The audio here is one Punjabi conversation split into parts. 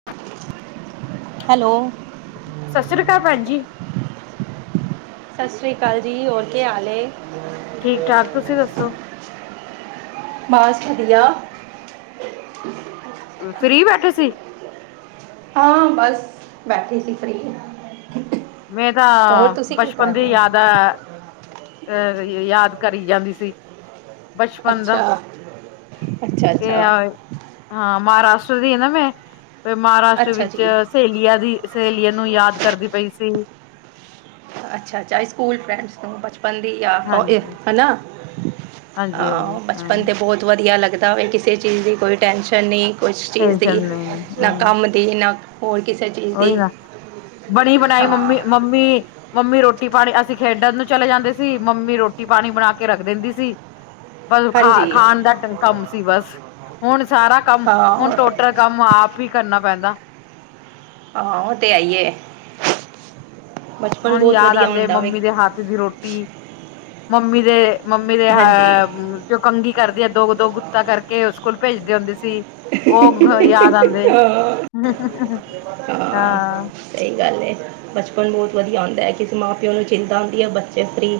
[inaudible] ਹੈਲੋ। ਸਤਿ ਸ਼੍ਰੀ ਅਕਾਲ ਭੈਣ ਜੀ। ਸਤਿ ਸ਼੍ਰੀ ਅਕਾਲ ਜੀ ਹੋਰ ਕੀ ਹਾਲ ਹੈ। ਠੀਕ ਠਾਕ ਤੁਸੀਂ ਦੱਸੋ। ਬਸ ਵਧੀਆ ਫਰੀ ਬੈਠੇ ਸੀ ਹਾਂ ਬਸ ਬੈਠੀ ਸੀ ਫਰੀ ਮੈਂ ਤਾਂ ਬਚਪਨ ਦੀ ਯਾਦ ਏ ਅਹ ਯਾਦ ਕਰੀ ਜਾਂਦੀ ਸੀ ਬਚਪਨ ਦਾ ਅੱਛਾ ਅੱਛਾ ਕਿ ਅੱਛਾ ਆ ਹਾਂ ਮਹਾਰਾਸ਼ਟਰ ਦੀ ਹੈ ਨਾ ਮੈਂ ਮਹਾਰਾਸ਼ਟਰ ਅੱਛਾ ਵਿੱਚ ਜੀ ਸਹੇਲੀਆਂ ਦੀ ਸਹੇਲੀਆਂ ਨੂੰ ਯਾਦ ਕਰਦੀ ਪਈ ਸੀ ਅੱਛਾ ਚੇ ਸਕੂਲ ਫਰੇਂਡ ਨੂੰ ਬਚਪਨ ਦੀ ਆ ਹਾਂਜੀ ਹਨਾ ਹਾਂਜੀ ਹਾਂਜੀ ਹ ਹਾਂ ਬਚਪਨ ਤੇ ਬਹੁਤ ਵਧੀਆ ਲੱਗਦਾ ਪਤਾ ਹੋਵੇ ਕਿਸੇ ਚੀਜ਼ ਦੀ ਕੋਈ ਟੈਂਨਸ਼ਨ ਨਹੀਂ ਕਿਸ ਚੀਜ਼ ਟੈਨਸ਼ਨ ਦੀ ਨਹੀਂ ਨਾ ਕੰਮ ਦੀ ਨਾ ਹੋਰ ਕਿਸੇ ਚੀਜ਼ ਦੀ ਓਹੀ ਨਾ ਬਣੀ ਬਣਾਈ ਹਾਂ ਮੰਮੀ ਮੰਮੀ ਮੰਮੀ ਰੋਟੀ ਪਾਣੀ ਅਸੀਂ ਖੇਡਣ ਨੂੰ ਚਲੇ ਜਾਂਦੇ ਸੀ ਮੰਮੀ ਰੋਟੀ ਪਾਣੀ ਬਣਾ ਕੇ ਰੱਖ ਦਿੰਦੀ ਸੀ ਬਸ ਖਾ ਹਾਂਜੀ ਖਾਣ ਦਾ ਕੰਮ ਸੀ ਬਸ ਹੁਣ ਸਾਰਾ ਕੰਮ ਹਾਂ ਹੁਣ ਟੋ ਕੰਮ ਆਪ ਹੀ ਕਰਨਾ ਪੈਂਦਾ ਆਹੋ ਉਹ ਤੇ ਹੈ ਈਏ ਹਾਂਣ ਯਾਦ ਆਉਂਦੇ ਮੰਮੀ ਦੇ ਹੱਥ ਦੀ ਰੋਟੀ ਮੰਮੀ ਦੇ ਮੰਮੀ ਦੇ ਹਾਂਜੀ ਹ ਜੋ ਕੰਘੀ ਕਰਦੀ ਆ ਦੋ ਕੁ ਦੋ ਗੁੱਤਾ ਕਰਕੇ ਸਕੂਲ ਭੇਜਦੇ ਹੁੰਦੇ ਸੀ ਉਹ ਯਾਦ ਆਉਂਦੇ [unintelligible] ਹਾਂ ਸਹੀ ਗੱਲ ਹੈ ਬਚਪਨ ਬਹੁਤ ਵਧੀਆ ਹੁੰਦਾ ਐ ਕਿਸੇ ਮਾਂ ਪਿਓ ਨੂੰ ਚਿੰਤਾ ਆਉਂਦੀ ਹੈ ਬੱਚੇ ਫਰੀ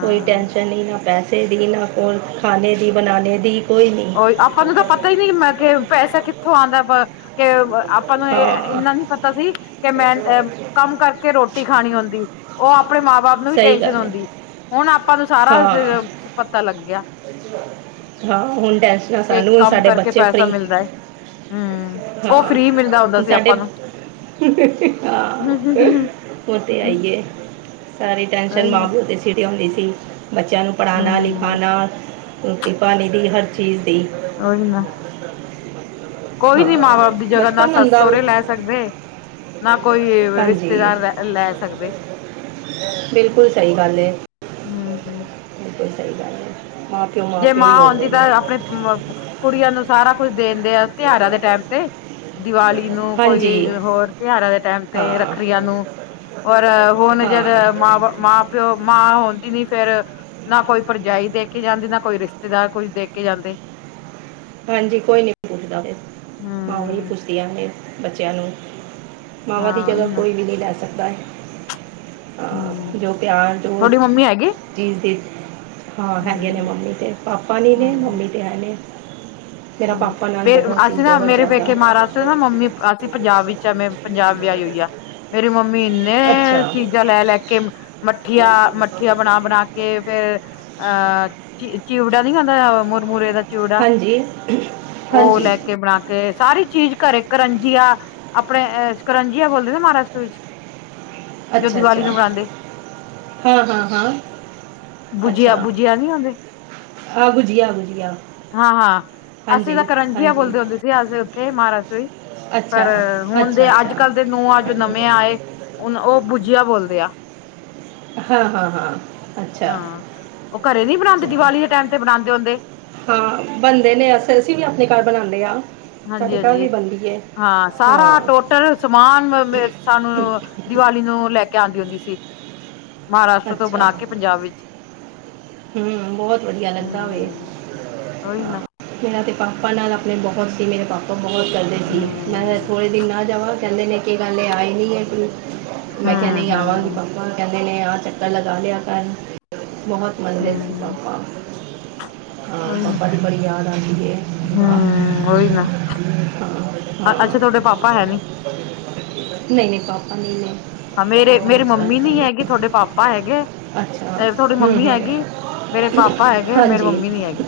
ਕੋਈ ਟੈਂਨਸ਼ਨ ਨਹੀਂ ਨਾ ਪੈਸੇ ਦੀ ਨਾ ਕੋਈ ਖਾਣੇ ਦੀ ਬਣਾਣੇ ਦੀ ਕੋਈ ਨਹੀਂ ਉਹਹੀ ਆਪਾਂ ਨੂੰ ਤਾਂ ਪਤਾ ਹੀ ਨਹੀਂ ਕਿ ਪੈਸਾ ਕਿੱਥੋਂ ਆਉਂਦਾ ਕੇ ਆਪਾਂ ਨੂੰ ਇਹ ਹਾਂ ਇੰਨਾ ਨੀ ਪਤਾ ਸੀ ਕਿ ਮੈਂ ਅ ਕੰਮ ਕਰਕੇ ਰੋਟੀ ਖਾਣੀ ਹੁੰਦੀ ਉਹ ਆਪਣੇ ਮਾਂ ਬਾਪ ਨੂੰ ਹੀ ਸਹੀ ਟੇਂਸ਼ਨ ਗੱਲ ਹੈ ਹੁੰਂਦੀ ਹੁਣ ਆਪਾਂ ਨੂੰ ਸਾਰਾ ਹਾਂ ਪਤਾ ਲੱਗ ਗਿਆ ਹਾਂ ਹੁਣ ਟੈਂਸ਼ਨਾਂ ਕਿ ਸਾਨੂੰ ਹੁਣ ਕੰਮ ਸਾਡੇ ਕਰਕੇ ਬੱਚੇ ਪੈਸਾ ਫ੍ਰਰੀ ਮਿਲਦਾ ਹੈ ਹਮ [unintelligible] ਉਹ ਫ੍ਰਰੀ ਮਿਲਦਾ ਹੁੰਦਾ ਹਾਂ ਸੀ ਸਾਡੇ ਆਪਾਂ ਨੂੰ [unintelligible] ਹਾਂ ਉ ' ਤੇ ਹੈ ਈਏ ਸਾਰੀ ਟੈਨਸ਼ਨ ਉਹੀ ਮਾਂ ਨਾ ਪਿਓ 'ਦੇ ਸਿਰ ਆਉਂਦੀ ਸੀ ਬੱਚਿਆਂ ਨੂੰ ਪੜ੍ਹਾਉਣਾ ਹਮ ਲਿਖਾਉਣਾ ਰੋਟੀ ਪਾਣੀ ਦੀ ਹਰ ਚੀਜ਼ ਦੀ ਉਹੀ ਨਾ ਕੋਈ ਹਾਂ ਨੀ ਮਾਂ ਬਾਪ ਦੀ ਜਗਾ ਨਾ ਬਚਪਨ ਸੱਸ ਹੁੰਦਾ ਸੋਹਰੇ ਲੈ ਸਕਦੇ ਨਾ ਕੋਈ ਹਾਂਜੀ ਰਿਸ਼ਤੇਦਾਰ ਲੈ ਲੈ ਸਕਦੇ। ਬਿਲਕੁਲ ਸਹੀ ਗੱਲ ਹੈ ਹਮ [inaudible] ਜੇ ਮਾਪਿਓ ਮਾਂ ਹੀ ਹੁੰਦੇ ਆਉਂਦੀ ਨੇ ਤਾਂ ਆਪਣੇ ਕੁੜੀਆਂ ਨੂੰ ਸਾਰਾ ਕੁਝ ਦੇਦੇ ਆ ਤਿਉਹਾਰਾਂ ਦੇ ਟਾਈਮ ਤੇ ਦੀਵਾਲੀ ਨੂੰ ਹਾਂਜੀ ਕੋਈ ਹੋਰ ਤਿਉਹਾਰਾਂ ਦੇ ਟਾਈਮ ਤੇ ਹਾਂ ਰੱਖੜੀਆਂ ਨੂੰ ਔਰ ਹੁਣ ਜਦ ਹਾਂ ਮਾਂ ਬਾਪ ਮਾਂ ਮਾਂ ਹੁੰਦੀ ਨੀ ਫਿਰ ਨਾ ਕੋਈ ਭਰਜਾਈ ਦੇ ਕੇ ਜਾਂਦੀ ਨਾ ਕੋਈ ਰਿਸ਼ਤੇਦਾਰ ਕੁੱਝ ਦੇਖ ਕੇ ਜਾਂਦੇ। ਹਾਂਜੀ। ਕੋਈ ਨਹੀਂ ਪੁੱਛਦਾ ਫੇਰ ਮਾਵਾ ਹੂੰ, ਪੁੱਛਦੀ ਨੇ ਬੱਚਿਆਂ ਨੂੰ ਮਾਵਾ ਦੀ ਹਾਂ ਜਗ੍ਹਾ ਉਹੀ ਨਾ ਕੋਈ ਵੀ ਨਹੀਂ ਲੈ ਸਕਦਾ ਹੈ। ਹਾਂ ਹਮ ਜੋ ਪਿਆਰ ਜੋ ਤੁਹਾਡੀ ਮੰਮੀ ਹੈਗੀ ਚੀਜ਼ ਦੇ ਹਾਂ ਹੈਗੇ ਨੇ ਹਾਂਜੀ ਮੰਮੀ ਤੇ ਪਾਪਾ ਨੀ ਨੇ ਹਾਂਜੀ ਮੰਮੀ ਤੇ ਹੈ ਨੇ ਮੇਰਾ ਹਮ ਪਾਪਾ ਨਾਲ ਵੇਖਲੋ ਬਹੁਤ ਸੀ ਅੱਜ ਬਹੁਤ ਮੇਰੇ ਜ਼ਿਆਦਾ ਪੇਕੇ ਮਹਾਰਾਜਟਰ ਵਿਚ ਨੇ ਮੰਮੀ ਅਸੀਂ ਪੰਜਾਬ ਵਿੱਚ ਆ ਪੰਜਾਬ ਵਿਆਹੀ ਹੋਈ ਆ ਮੇਰੀ ਮੰਮੀ ਇ ਇਹ ਅੱਛਾ ਚੀਜ਼ਾਂ ਲੈ ਲੈ ਕੇ ਮੱਠੀਆਂ ਮੱਠੀਆਂ ਬਣਾ ਬਣਾ ਕੇ ਫੇਰ ਅਹ ਚਿਵੜਾ ਨੀ ਖਉਂਦਾ ਮੁਰਮੁਰੇ ਦਾ ਚਿਵੜਾ ਹਾਂਜੀ। ਉਹ ਹਾਂਜੀ ਲੈ ਕੇ ਬਣਾ ਕੇ ਕੇ ਸਾਰੀ ਚੀਜ਼ ਘਰੇ ਕਰੰਜੀਆ ਆਪਣੇ ਕਰੰਜੀਆ ਬੋਲਦੇ ਸੀ ਮਹਾਰਾਸ਼ਟਰ ਵਿੱਚ ਜੋ ਦੀਵਾਲੀ ਨੂੰ ਮਨਾਉਂਦੇ ਹਾਂ-ਹਾਂ-ਹਾਂ ਭੁਜੀਆ-ਭੁਜਿਆ ਨੀ ਆਉਂਦੇ ਆ ਗੁਜੀਆ ਗੁਜੀਆ ਹਾਂ-ਹਾਂ ਅਸੀਂ ਹਾਂਜੀ ਤਾਂ ਕਰੰਜੀਆ ਹਾਂਜੀ ਬੋਲਦੇ ਹੁੰਦੇ ਸੀ ਅਸੀਂ ਉੱਥੇ ਮਹਾਰਾਸ਼ਟਰ ਵੀ ਅੱਛਾ ਪਰ ਹੁਣ ਅੱਛਾ ਦੇ ਅੱਜ ਅੱਛਾ ਕੱਲ੍ਹ ਦੇ ਨੂੰਆ ਜੋ ਨਵੇਂ ਆਏ ਹੁਨ ਉਹ ਬੂਜੀਆ ਬੋਲਦੇ ਆ। ਹਾਂ-ਹਾਂ-ਹਾਂ ਹਾਂ ਉਹ ਘਰੇ ਨੀ ਬਣਾਉਂਦੇ ਦੀਵਾਲੀ ਦੇ ਟਾਈਮ ਤੇ ਬਣਾਉਂਦੇ ਹੁੰਦੇ। ਹਾਂ ਬੰਦੇ ਨੇ ਅਸੀਂ ਵੀ ਆਪਣੇ ਘਰ ਬਣਾਉਂਦੇ ਹਾਂ। ਸਾਡੇ ਘਰ ਹਾਂਜੀ-ਹਾਂਜੀ। ਵੀ ਬਣਦੀ ਹੈ ਹਾਂ ਸਾਰਾ ਹਾਂ ਟੋਟਲ ਸਮਾਨ ਸਾਨੂੰ ਦੀਵਾਲੀ ਨੂੰ ਲੈ ਕੇ ਆਉਂਦੀ ਹੁੰਦੀ ਸੀ। ਮਹਾਰਾਸ਼ਟਰ ਤੋਂ ਬਣਾ ਕੇ ਪੰਜਾਬ ਵਿੱਚ ਹਮ ਬਹੁਤ ਵਧੀਆ ਲੱਗਦਾ ਵੇ। ਹਮ ਉਹੀ ਨਾ ਮੇਰਾ ਅਤੇ ਪਾਪਾ ਨਾਲ ਆਪਣੇ ਬਹੁਤ ਸੀ ਮੇਰੇ ਪਾਪਾ ਬਹੁਤ ਕਰਦੇ ਸੀ ਮੈਂ ਹਮ ਥੋੜੇ ਦਿਨ ਨਾ ਜਾਵਾਂ ਕਹਿੰਦੇ ਨੇ ਕੀ ਗੱਲ ਆਏ ਨੀ ਹੈ ਮੈਂ ਕਿਹਾ ਹਮ ਨਹੀਂ ਆਵਾਂਗੀ ਹਮ ਪਾਪਾ ਕਹਿੰਦੇ ਨੇ ਆਹ ਚੱਕਰ ਲਗਾ ਲਿਆ ਕਰ ਬਹੁਤ ਮਨਦੇ ਸੀ ਹਮ ਪਾਪਾ ਹਾਂ। ਉਹੀ ਨਾ ਪਾਪਾ ਦੀ ਬੜੀ ਯਾਦ ਆਉਂਦੀ ਵੈ। ਹਾਂ, ਹਮ ਉਹੀ ਨਾ ਅੱਛਾ ਤੁਹਾਡੇ ਪਾਪਾ ਹੈ ਨੀ ਨਹੀਂ-ਨਹੀਂ ਪਾਪਾ ਨਹੀਂ ਹੈ। ਹਾਂ ਮੇਰੇ ਮੰਮੀ ਨੀ ਹੈਗੀ ਤੁਹਾਡੇ ਪਾਪਾ ਹੈਗੇ ਅੱਛਾ ਤੁਹਾਡੀ ਹੂੰ ਮੰਮੀ ਹੂੰ ਹੈਗੀ ਮੇਰੇ ਪਾਪਾ ਹੈਗੇ ਮੇਰੇ ਮੰਮੀ ਨੀ ਹੈਗੀ।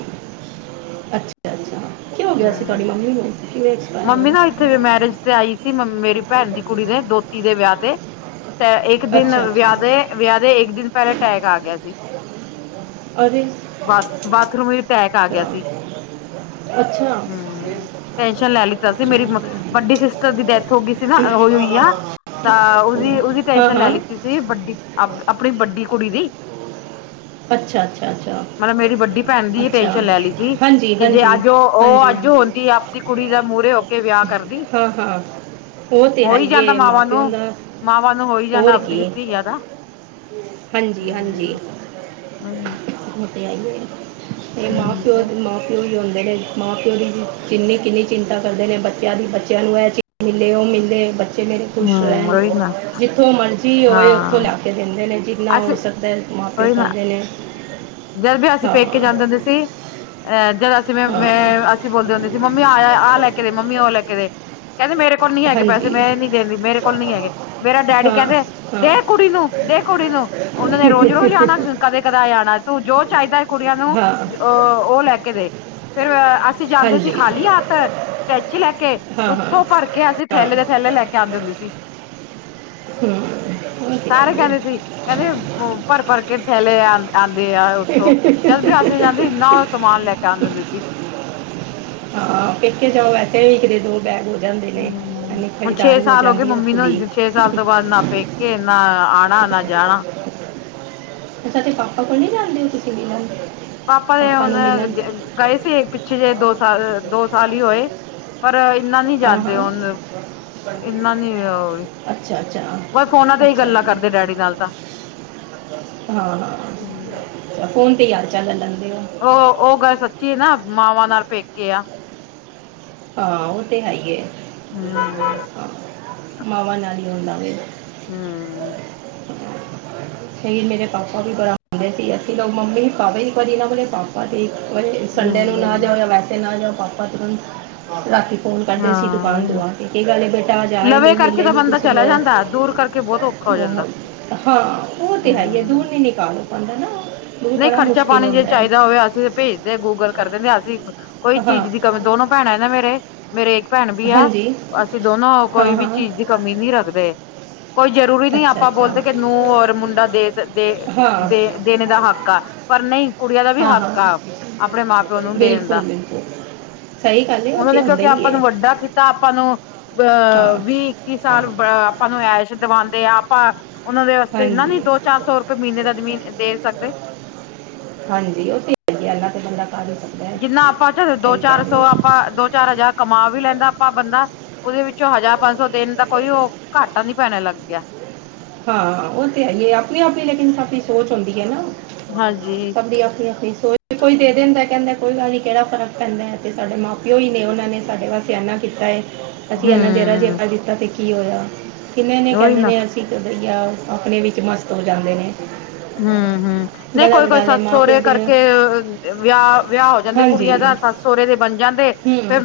ਅੱਛਾ-ਅੱਛਾ ਕੀ ਹੋ ਗਿਆ ਸੀ ਤੁਹਾਡੀ ਹਮ ਮੰਮੀ ਨੂੰ ਐਕਸਪਾਇਰ ਹੋ ਮੰਮੀ ਨਾ ਗਏ ਉੱਥੇ ਵੀ ਮੈਰਿਜ ਤੇ ਆਈ ਸੀ ਮੇਰੀ ਭੈਣ ਦੀ ਕੁੜੀ ਦੇ ਦੋਤੀ ਦੇ ਵਿਆਹ ਤੇ ਇੱਕ ਇੱਕ ਦਿਨ ਅੱਛਾ ਵਿਆਹ ਦੇ ਅੱਛਾ ਵਿਆਹ ਦੇ ਇੱਕ ਦਿਨ ਪਹਿਲਾਂ ਅਟੈਕ ਆ ਗਿਆ ਸੀ। ਬਾਥਰੂਮ ਅਟੈਕ ਆ ਗਿਆ ਸੀ ਅੱਛਾ-ਅੱਛਾ ਚਲ ਲੈ ਲਿੱਤਾ ਸੀ ਮੇਰੀ ਵੱਡੀ ਸਿਸਟਰ ਦੀ ਡੈਥ ਹੋ ਗਈ ਸੀ ਨਾ ਹੋ ਹੋਈ ਆ ਤਾਂ ਉਹਦੀ ਉਹਦੀ ਹਾਂ ਟੈਨਸ਼ਨ ਲੈ ਹਾਂ ਲਿੱਤੀ ਸੀ ਵੱਡੀ ਆਪਣੀ ਵੱਡੀ ਕੁੜੀ ਦੀ [inaudible] ਮਤਲਬ ਮੇਰੀ ਵੱਡੀ ਭੈਣ ਦੀ ਟੈਸ਼ਨ ਲੈ ਲਈ ਸੀ ਅੱਛਾ-ਅੱਛਾ-ਅੱਛਾ-ਅੱਛਾ ਹਾਂਜੀ-ਹਾਂਜੀ-ਹਾਂਜੀ -ਹਾਂਜੀ ਦੀ ਆਪਦੀ ਕੁੜੀ ਦਾ, ਮੂਹਰੇ ਹੋ ਕੇ ਵਿਆਹ ਕਰਦੀ। ਹਾਂ ਹਾਂ ਉਹ ਤੇ ਹੈ ਹੋਈ ਹੀ ਜਾਂਦਾ ਹੈ ਮਾਂ ਮਾਵਾਂ ਨੂੰ, ਪਿਓ ਦਾ ਮਾਵਾਂ ਨੂੰ ਹੋਈ ਜਾਂਦਾ। ਆਪਦੀ ਧੀਆਂ ਦਾ। ਹਾਂਜੀ-ਹਾਂਜੀ। ਹੋਈ ਨਾ। ਆਈਏ ਅਤੇ ਮਾਂ ਪਿਓ ਤੇ ਮਾਂ ਪਿਓ ਹੀ ਹੁੰਦੇ ਨੇ। ਮਾਂ- ਪਿਓ, ਦੀ ਜਿੰਨੀ ਕਿੰਨੀ ਚਿੰਤਾ ਕਰਦੇ ਨੇ ਬੱਚਿਆਂ ਦੀ, ਬੱਚਿਆਂ ਨੂੰ ਇਹ ਚੀਜ਼ ਮਿਲੇ, ਉਹ ਮਿਲ ਲੇ। ਕਿਵੇਂ ਖੁਸ਼ ਰਹਿਣ। ਉਹੀ ਨਾ ਜਿੱਥੋਂ ਮਰਜ਼ੀ ਜੀ ਉਹਏ, ਉੱਥੋਂ ਹਾਂ ਲੈ ਕੇ ਦਿੰਦੇ ਨੇ। ਜਿੰਨਾ ਅਸੀਂ ਹੋ ਸਕਦਾ ਮਾਂ- ਪਿਓ, ਉਹੀ ਨਾ ਕਰਦੇ ਨੇ। ਜਦ ਵੀ ਅਸੀਂ, ਹਾਂ ਪੇਕੇ ਜਾਂਦੇ ਹੁੰਦੇ ਸੀ। ਅਹ ਜਦ ਅਸੀਂ ਜਿਵੇਂ ਹਾਂ ਮੈਂ, ਅਸੀਂ ਬੋਲਦੇ ਹੁੰਦੇ ਸੀ। ਮੰਮੀ ਆ ਆਹ ਲੈ ਕੇ ਦੇ। ਮੰਮੀ ਉਹ ਲੈ ਕੇ ਦੇ। ਕਹਿੰਦੇ ਮੇਰੇ ਕੋਲ, ਨੀ ਹੈਗੇ ਪੈਸੇ। ਹਾਂਜੀ ਮੈਂ ਨਹੀਂ ਦੇਦੀ। ਮੇਰੇ ਕੋਲ ਨਹੀਂ ਹੈਗੇ। ਮੇਰਾ ਡੈਡੀ ਹਾਂ ਕਹਿੰਦੇ ਹਾਂ ਦੇ ਕੁੜੀ ਨੂੰ, ਦੇ ਕੁੜੀ ਨੂੰ, ਉਹਨਾਂ ਨੇ ਰੋਜ਼- ਰੋਜ਼, ਆਉਣਾ। ਕਦੇ- ਕਦਾਏ ਆਣਾ। ਤੂੰ ਜੋ ਚਾਹੀਦਾ ਹੈ। ਕੁੜੀਆਂ ਨੂੰ, ਹਾਂ ਅ ਉਹ ਲੈ ਕੇ ਦੇ। ਫੇਰ ਅਸੀਂ ਜਾਂਦੇ ਸੀ। ਹਾਂਜੀ ਖਾਲੀ ਹੱਤ ਟੈਚੀ ਲੈ ਕੇ, ਹਾਂ ਹਾਂ ਉੱਥੋਂ ਭਰ ਕੇ ਅੰਦੇ ਸੀ। ਹਾਂ ਥੈਲੇ ਦੇ, ਥੈਲੇ ਲੈ ਕੇ, ਆਉਂਦੇ ਹੁੰਦੇ ਸੀ। [inaudible] ਉਹ ਤੇ ਸਾਰੇ ਆਈਏ ਕਹਿੰਦੇ ਸੀ। ਕਹਿੰਦੇ ਭਰ- ਭਰ, ਕੇ ਥੈਲੇ ਆ ਆਉਂਦੇ। ਉੱਥੋਂ, ਚੱਲ ਵੀ ਅਸੇ ਜਾਂਦੇ। ਇੰਨਾ ਉਹ, ਸਮਾਨ ਲੈ ਕੇ ਆ ਆਉਂਦੇ ਸੀ। ਹਾਂ, ਪੇਕੇ ਜਾਓ, ਵੈਸੇ ਵੀ, ਇੱਕ ਦੇ, ਦੋ ਬੈਗ ਹੋ। ਜਾਂਦੇ ਨੇ ਹੂੰ। ਇੰਨੀ ਹੁਣ ਛੇ ਖਰੀਦਦਾਰੀ ਸਾਲ, ਹੋ ਗਏ ਜਾਂਦੀ ਹੈ ਮੰਮੀ ਉੱਥੋਂ ਦੀ ਨੂੰ। ਛੇ ਸਾਲ ਤੋਂ, ਬਾਅਦ ਨਾ ਪੇਕੇ, ਨਾ ਆਉਣਾ, ਨਾ ਜਾਣਾ। ਤੁਹਾਡੇ ਪਾਪਾ ਕੋਲ ਨੀ, ਜਾਣਦੇ ਹੋ ਤੁਸੀਂ? ਉਨਾਂ ਨੂੰ ਪਾਪਾ ਦੇ, ਹੁਣ ਮਿਲਣ ਗਏ ਸੀ। ਪਿੱਛੇ ਜਿਹੇ ਦੋ ਸਾਲ, ਦੋ ਸਾਲ ਹੀ ਹੋਏ। ਪਰ ਇਨਾ ਨੀ ਹਾਂ ਜਾਂਦੇ। ਹਾਂ ਹੂਨ ਇਨਾ, ਨੀ ਉਹ ਵੀ। ਅੱਛਾ- ਅੱਛਾ। ਬੱਸ ਫੋਨਾਂ ਤੇ ਹੀ, ਅੱਛਾ ਗੱਲਾਂ ਜੀ ਕਰਦੇ, ਡੈਡੀ ਨਾਲ ਤਾਂ। ਹਾਂ, ਫੋਨ ਤੇ ਹਾਲ- ਚੱਲ ਲੈਂਦੇ ਆ। ਉਹ, ਉਹ ਗੱਲ ਸੱਚੀ ਹੈ, ਨਾ। ਮਾਵਾਂ ਨਾਲ ਪੇਕੇ ਆ। ਹਾਂ, ਉਹ ਤੇ ਹੈ ਹੀਏ। ਹਮ ਹ ਮਾਵਾਂ ਨਾਲ, ਹੀ ਹੁੰਦਾ ਵੇ। ਹੂੰ। ਫੇਰ, ਮੇਰੇ ਪਾਪਾ ਵੀ ਬੜਾ ਆਉਂਦੇ ਸੀ। ਅਸੀਂ ਲੋਕ ਮੰਮੀ ਪਾਵੇ ਸੀ। [unintelligible] ਕੱਦੀ ਨਾਂ ਬੀ ਪਾਪਾ ਬੱਸ ਸੰਡੇ ਨੂੰ ਨਾ ਜਾਓ। ਹਮ ਜਾਂ ਵੈਸੇ ਨਾ ਜਾਓ। ਪਾਪਾ ਤਾਂ ਰਾਤੀ ਫੋਨ ਕਰਦੇ ਸੀ। ਦੁਕਾਨ ਹਾਂ ਤੋਂ ਆ ਕੇ। ਕੀ ਗੱਲ ਬੇਟਾ, ਅੱਜ ਆਏ ਲਵੇ ਨਹੀਂ। ਕਰਕੇ ਮਿਲੇ ਤਾਂ ਨੀ ਬੰਦਾ ਤੁਸੀਂ ਚਲਾ ਲੋਕ। ਜਾਂਦਾ ਦੂਰ ਕਰਕੇ ਬਹੁਤ ਔਖਾ ਹੋ ਜਾਂਦਾ। ਹਾਂ, ਉਹ ਤੇ ਹੈ ਹੀ ਹੈ। ਦੂਰ ਨੀ ਨਿਕਾਲ ਪਾਉਂਦਾ ਨਾ। ਦੂਰ ਨਹੀਂ ਬੜਾ ਖਰਚਾ- ਮੁਸ਼ਕਿਲ ਪਾਣੀ, ਜੇ ਹੁੰਦਾ ਹੈ ਚਾਹੀਦਾ ਹੋਵੇ। ਅਸੀਂ ਭੇਜਦੇ, ਗੂਗਲ ਕਰ ਦਿੰਦੇ। ਅਸੀਂ ਕੋਈ ਹਾਂ ਚੀਜ਼ ਦੀ ਦੋਨੋ ਭੈਣਾਂ ਨਾ ਮੇਰੇ। ਮੇਰੇ ਇੱਕ ਭੈਣ ਵੀ ਆ। ਹਾਂਜੀ ਅਸੀਂ ਦੋਨੋ ਹਾਂ ਕੋਈ ਵੀ ਹਾਂ ਚੀਜ਼ ਕਮੀ, ਨਹੀਂ ਰੱਖਦੇ। ਕੋਈ ਜ਼ਰੂਰੀ ਨਹੀਂ। ਅੱਛਾ ਆਪਾਂ ਅੱਛਾ ਬੋਲਦੇ, ਕਿ ਨੂੰਹ ਔਰ ਮੁੰਡਾ, ਦੇ ਦੇ ਹਾਂ ਦੇ ਦੇਣੇ ਦਾ ਹੱਕ। ਆ ਪਰ ਨਹੀਂ ਕੁੜੀਆਂ ਦਾ ਵੀ ਹਾਂ- ਹਾਂ। ਹੱਕ ਆ ਆਪਣੇ ਮਾਂ ਪਿਓ ਨੂੰ ਦੇਣ ਦਾ ਬਿਲਕੁੱਲ- ਬਿਲਕੁੱਲ। ਸਹੀ ਗੱਲ ਏ। ਉਹਨਾਂ ਉੱਥੇ ਨੇ ਆਉਂਦੇ। ਕਿਉਂਕਿ ਆਪਾਂ ਨੂੰ, ਵੱਡਾ ਕੀਤਾ। ਆਪਾਂ ਨੂੰ ਆਹ ਹਾਂ ਵੀਹ, ਇੱਕੀ ਸਾਲ ਆਪਾਂ ਨੂੰ, ਐਸ਼ ਦਿਵਾਉਂਦੇ ਆ। ਆਪਾਂ ਉਹਨਾਂ ਦੇ ਵਾਸਤੇ, ਇਨਾ ਹਾਂਜੀ ਨੀ ਦੋ, ਚਾਰ ਸੌ ਰੁਪਏ ਮਹੀਨੇ ਦਾ, ਜ਼ਮੀਨ ਦੇ ਸਕਦੇ। ਹਾਂਜੀ। ਉਹ ਤੇ ਏਨਾ ਤੇ, ਬੰਦਾ ਕਰ ਸਕਦਾ। ਹੈ ਜਿੰਨਾ ਆਪਾਂ ਚ, ਦੋ ਸਹੀ ਚਾਰ ਕਹਿ ਸੌ, ਰਹੇ ਹੋ ਆਪਾਂ ਦੋ ਚਾਰ ਹਜ਼ਾਰ। ਕਮਾ ਵੀ, ਲੈਂਦਾ ਆਪਾਂ ਬੰਦਾ। ਉਹਦੇ ਵਿੱਚੋਂ ਹਜ਼ਾਰ, ਪੰਜ ਸੌ, ਦਿਣ ਦਾ ਕੋਈ, ਉਹ ਘਾਟਾ ਨੀ ਪੈਣ ਲੱਗ ਗਿਆ। ਹਾਂ। ਉਹ ਤਾਂ, ਹੈ ਹੀ ਹੈ। ਆਪਣੀ- ਆਪਣੀ, ਲੇਕਿਨ ਸੱਭ ਦੀ, ਸੋਚ ਹੁੰਦੀ ਹੈ ਨਾ। ਹਾਂਜੀ ਸੱਭ ਦੀ ਆਪਣੀ- ਆਪਣੀ, ਸੋਚ। ਕੋਈ ਦੇ ਦਿੰਦਾ, ਕਹਿੰਦਾ ਕੋਈ ਗੱਲ ਨੀ। ਕਿਹੜਾ ਫ਼ਰਕ ਪੈਂਦਾ। ਤੇ ਸਾਡੇ ਮਾਂ- ਪਿਓ, ਹੀ ਨੇ। ਉਹਨਾਂ ਨੇ ਸਾਡੇ, ਵਾਸਤੇ ਇਨਾ। ਕੀਤਾ ਏ। ਅਸੀਂ ਇੰਨਾ ਜ਼ਿਰਾ, ਜੇ ਹਮ ਆ ਦਿੱਤਾ ਤੇ ਕੀ ਹੋਇਆ। ਕਿੰਨੇ ਜਣੇ ਉਹੀ ਕਹਿੰਦੇ ਨਾ ਨੇ ਅਸੀਂ। ਆ ਆਪਣੇ ਵਿੱਚ ਮਸਤ ਹੋ ਜਾਂਦੇ ਨੇ। ਹੂੰ ਹੂੰ ਨਹੀਂ ਕੋਈ ਗਲਤ ਕੋਈ ਗੱਲ ਹੈ ਸੱਸ ਮਾਪਿਓ ਸਹੁਰੇ ਦੇ ਕਰਕੇ ਵਿਆਹ ਵਿਆਹ ਹੋ ਜਾਂਦੇ ਹਾਂਜੀ ਕੁੜੀਆਂ ਦਾ ਸੱਸ ਸਹੁਰੇ ਦੇ ਬਣ ਜਾਂਦੇ ਹੂੰ ਫਿਰ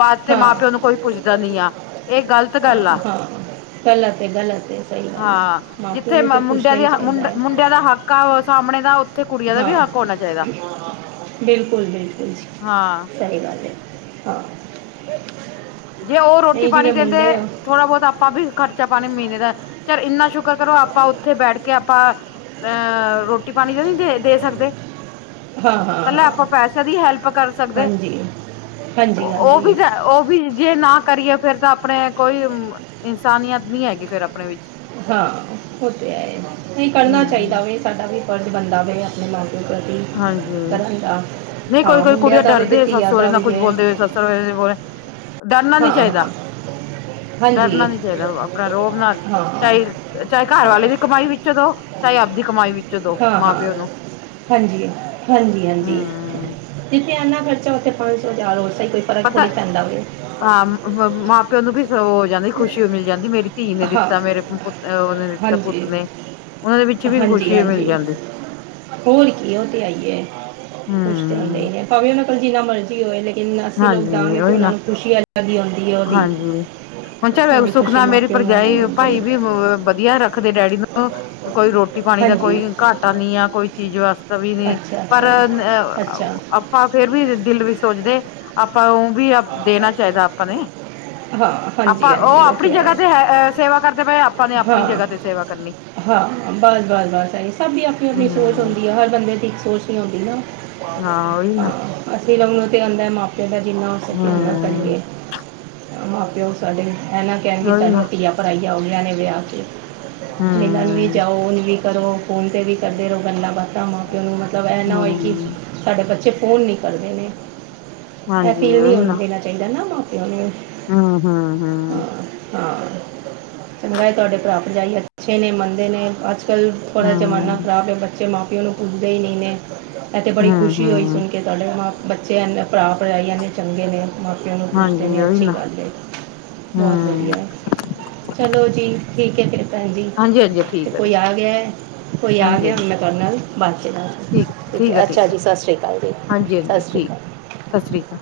ਬਾਅਦ ਚ ਹਾਂ ਮਾਂ ਪਿਓ ਨੂੰ ਕੋਈ ਪੁੱਛਦਾ ਨਹੀਂ ਆ ਇਹ ਗਲਤ ਗੱਲ ਆ। ਗ਼ੱਲਤ- ਗੱਲਤ, ਏ ਬਾਣੀ। ਹਾਂ ਜਿੱਥੇ ਮੁੰਡਿਆਂ ਦੀ ਚਾਹੀਦਾ ਹੈ ਮੁੰਡਿਆਂ ਦਾ ਹੱਕ ਆ ਸਾਹਮਣੇ ਦਾ ਕੁੜੀਆਂ ਦਾ ਵੀ ਹਾਂ ਹੱਕ ਹੋਣਾ ਚਾਹੀਦਾ ਬਿਲਕੁੱਲ ਬਿਲਕੁੱਲ ਜੀ ਹਾਂ ਸਹੀ ਗੱਲ ਹੈ। ਹਾਂ। ਜੇ ਉਹ ਰੋਟੀ ਨਹੀਂ ਪਾਣੀ ਜਿਵੇਂ ਦਿੰਦੇ। ਮੁੰਡੇ ਆ ਥੋੜ੍ਹਾ ਬਹੁਤਾ ਆਪਾਂ ਵੀ ਖਰਚਾ ਪਾਣੀ ਮਹੀਨੇ ਦਾ ਚਲ ਇੰਨਾ ਸ਼ੁਕਰ ਕਰੋ ਆਪਾਂ ਉੱਥੇ ਬੈਠ ਕੇ ਆਪਾਂ ਅਹ ਰੋਟੀ ਪਾਣੀ ਦਾ ਨਹੀਂ ਦੇ ਦੇ ਸਕਦੇ। ਹਾਂ ਹਾਂ ਹਾਂ ਆਪਾਂ ਪੈਸਿਆਂ ਦੀ ਹੈਲਪ ਕਰ ਸਕਦੇ। ਹਾਂਜੀ ਹਾਂਜੀ ਉਹ ਵੀ ਹਾਂਜੀ ਤਾਂ ਉਹ ਵੀ ਜੇ ਨਾ ਕਰੀਏ ਫਿਰ ਤਾਂ ਆਪਣੇ ਕੋਈ ਇਨਸਾਨੀਅਤ ਨਹੀਂ ਹੈਗੀ ਫਿਰ ਆਪਣੇ ਵਿੱਚ। ਹਾਂ ਉਹ ਤਾਂ ਹੈ। ਨਹੀਂ ਕਰਨਾ ਹਮ ਚਾਹੀਦਾ ਵੇ ਸਾਡਾ ਵੀ ਫਰਜ਼ ਬਣਦਾ ਵੇ ਆਪਣੇ ਮਨ ਹਾਂਜੀ ਨਹੀਂ ਕੋਈ ਹਾਂ ਕੋਈ ਮੁੰਡਿਆਂ ਕੁੜੀਆਂ ਦਾ ਵੀ ਤੇ ਡਰਦੇ ਸੱਸ ਧੀਆਂ ਸਹੁਰੇ ਦਾ ਨਾਲ ਵੀ ਕੁੱਝ ਹੈ ਬੋਲਦੇ ਹੋਏ ਸੱਸ ਡਰਨਾ ਨਹੀਂ ਹਾਂ ਚਾਹੀਦਾ। ਹਾਂ ਡਰਨਾ ਹਾਂਜੀ ਨਹੀਂ ਚਾਹੀਦਾ। ਆਪਣਾ ਰੋਬ ਨਾਲ ਹਾਂ ਹਾਂ ਚਾਹੇ ਚਾਹੇ ਘਰ ਵਾਲੇ ਦੀ ਹਾਂ ਕਮਾਈ ਵਿੱਚੋਂ ਦਓ। ਚਾਹੇ ਆਪਦੀ ਕਮਾਈ ਵਿੱਚੋਂ ਦਓ ਮਾਂ ਹਾਂ ਪਿਓ ਨੂੰ। ਹਾਂਜੀ ਹਾਂਜੀ ਹਾਂਜੀ ਹਮ ਜਿੱਥੇ ਇੰਨਾ ਖਰਚਾ ਉੱਥੇ ਪੰਜ ਸੌ ਹਜਾਰ ਹੋਰ ਸਹੀ ਕੋ ਫਰਕ ਪਤਾ [unintelligible] ਪੈਂਦਾ ਵੀ ਐ। ਹਾਂ ਮਾਂ ਪਿਓ ਨੂੰ ਵੀ ਸੋ ਜਾਂਦੀ ਖੁਸ਼ੀ ਉਹ ਮਿਲ ਜਾਂਦੀ ਮੇਰੀ ਧੀ ਨੇ ਹਾਂ ਦਿੱਤਾ। ਮੇਰੇ ਪੁੱਤ ਉਹ ਨੇ ਦਿੱਤਾ ਪੁੱਤ ਹਾਂਜੀ ਨੇ। ਉਹਨਾਂ ਦੇ ਵਿੱਚ ਵੀ ਹਾਂਜੀ ਖੁਸ਼ੀ ਮਿਲ ਹਾਂਜੀ ਜਾਂਦੀ। ਹੋਰ ਕੀ ਉਹ ਤੇ ਹੈ ਈ ਐ ਕੁਛ ਤੇ ਹੁੰਦਾ ਹਮ ਹੀ ਨੇ। ਭਾਵੇਂ ਉਹਨਾਂ ਕੋਲ ਜਿੰਨਾ ਮਰਜ਼ੀ ਹੋਵੇ। ਲੇਕਿਨ ਅਸੀਂ ਲੋਕ ਹਾਂਜੀ ਦਵਾਂਗੇ ਤਾਂ ਉਹੀ ਉਹਨਾਂ ਨਾ ਨੂੰ ਖੁਸ਼ੀ ਅਲੱਗ ਹੀ ਆਉਂਦੀ ਹੈ ਉਹਦੀ। ਹਾਂਜੀ ਹੁਣ ਚੱਲ ਉਹਦੀ ਸੁਖ ਖੁਸ਼ੀ ਨਾ ਮੇਰੀ ਮਾਪਿਆਂ ਨੂੰ ਅਲੱਗ ਭਰਜਾਈ ਹੁੰਦੀ ਭਾਈ ਵੀ ਹੈ ਵਧੀਆ ਰੱਖਦੇ ਡੈਡੀ ਨੂੰ। ਕੋਈ ਰੋਟੀ ਪਾਣੀ ਦਾ ਹਾਂਜੀ ਕੋਈ ਘਾਟਾ ਨਹੀਂ ਆ। ਕੋਈ ਚੀਜ਼ ਵਾਸਤੇ ਵੀ ਨਹੀਂ ਅੱਛਾ ਪਰ ਅ ਅੱਛਾ ਅੱਛਾ ਆਪਾਂ ਫਿਰ ਵੀ ਦਿਲ ਵਿੱਚ ਸੋਚਦੇ ਆਪਾਂ ਉਹ ਵੀ ਦੇਣਾ ਚਾਹੀਦਾ ਆਪਾਂ ਨੇ। ਹਾਂ। ਆਪਾਂ ਉਹ ਆਪਣੀ ਜਗ੍ਹਾ ਤੇ ਹੈ ਸੇਵਾ ਕਰਦੇ ਪਏ ਆਪਾਂ ਨੇ ਆਪਣੀ ਹਾਂ ਜਗ੍ਹਾ ਤੇ ਸੇਵਾ ਕਰਨੀ। ਹਾਂ ਬਸ ਬਸ ਬਸ ਹੈ। ਸਭ ਦੀ ਆਪਣੀ ਆਪਣੀ ਸੋਚ ਹਮ ਹੁੰਦੀ ਹੈ ਹਰ ਬੰਦੇ ਦੀ ਇੱਕ ਸੋਚ ਆਉਂਦੀ ਨਾ। ਹਾਂ ਉਹੀ ਨਾ ਅਸੀਂ [unintelligible] ਤੇ ਆਉਂਦਾ ਮਾਪਿਆਂ ਦਾ ਜਿੰਨਾ ਇਹਨਾਂ ਹਮ ਕਰੀਏ। ਮਾਂ ਪਿਓ ਸਾਡੇ ਇਹ ਨਾਂ ਕਹਿਣਗੇ ਉਹੀ ਨਾ ਸਾਡੀਆਂ ਧੀਆਂ ਪਰਾਈਆਂ ਹੋ ਗਈਆਂ ਨੇ ਵਿਆਹ ਕੇ। ਮਿਲਣ ਵੀ ਹਮ ਜਾਓ ਉਹ ਵੀ ਕਰੋ। ਫੋਨ ਤੇ ਵੀ ਕਰਦੇ ਰਹੋ ਗੱਲਾਂ ਬਾਤਾਂ ਮਾਂ ਪਿਓ ਨੂੰ ਮਤਲਬ ਇਹ ਨਾ ਹੋਏ ਕਿ ਹਮ ਸਾਡੇ ਬੱਚੇ ਫੋਨ ਨਹੀਂ ਕਰਦੇ ਨੇ। ਇਹ ਹਾਂਜੀ ਫੀਲ ਨਹੀਂ ਹੁੰਦਾ। ਕਰਨਾ ਚਾਹੀਦਾ ਨਾ ਮਾਂ ਪਿਓ ਨੂੰ। ਹੂੰ ਹੂੰ ਹੂੰ। ਹਾਂ ਹਾਂ ਚੰਗਾ ਐ ਤੁਹਾਡੇ ਭਰਾ ਭਰਜਾਈ ਅੱਛੇ ਨੇ ਮੰਨਦੇ ਨੇ ਅ ਅੱਜ ਕੱਲ੍ਹ ਥੋੜ੍ਹਾ ਜ਼ਮਾਨਾ ਹਮ ਖਰਾਬ ਹੈ। ਬੱਚੇ ਮਾਂ ਪਿਓ ਨੂੰ ਪੁੱਛਦੇ ਹੀ ਨਹੀਂ ਨੇ। ਇਹ ਤੇ ਬੜੀ ਹੂੰ ਖੁਸ਼ੀ ਹੋਈ ਹੂੰ ਸੁਣ ਕੇ ਤੁਹਾਡੇ ਮਾਂ ਬੱਚੇ ਇੰਨੇ ਭਰਾ ਭਰਜਾਈ ਨੇ ਚੰਗੇ ਨੇ ਮ ਬੱਚਿਆਂ ਨੂੰ ਪੁੱਛਦੇ ਹਾਂਜੀ ਨੇ। ਉਹੀ ਅੱਛੀ ਨਾ ਗੱਲ ਹੈ ਬਹੁਤ ਹੂੰ ਵਧੀਆ। ਚਲੋ ਜੀ ਠੀਕ ਹੈ ਫਿਰ ਭੈਣ ਜੀ ਹਾਂਜੀ ਹਾਂਜੀ ਤੇ ਠੀਕ ਕੋਈ ਠੀਕ ਆ ਗਿਆ ਹੈ। ਕੋਈ ਆ ਹਾਂਜੀ ਗਿਆ ਹੁਣ ਹਾਂਜੀ ਮੈਂ ਤੁਹਾਡੇ ਨਾਲ ਬਾਦ ਚ ਗੱਲ ਕਰਦੀ। ਠੀਕ ਹੈ ਅੱਛਾ ਜੀ ਸਤਿ ਸ਼੍ਰੀ ਅਕਾਲ ਜੀ। ਹਾਂਜੀ ਸਤਿ ਹਾਂਜੀ ਸ਼੍ਰੀ ਠੀਕ। ਅਕਾਲ ਸਤਿ ਸ਼੍ਰੀ ਅਕਾਲ।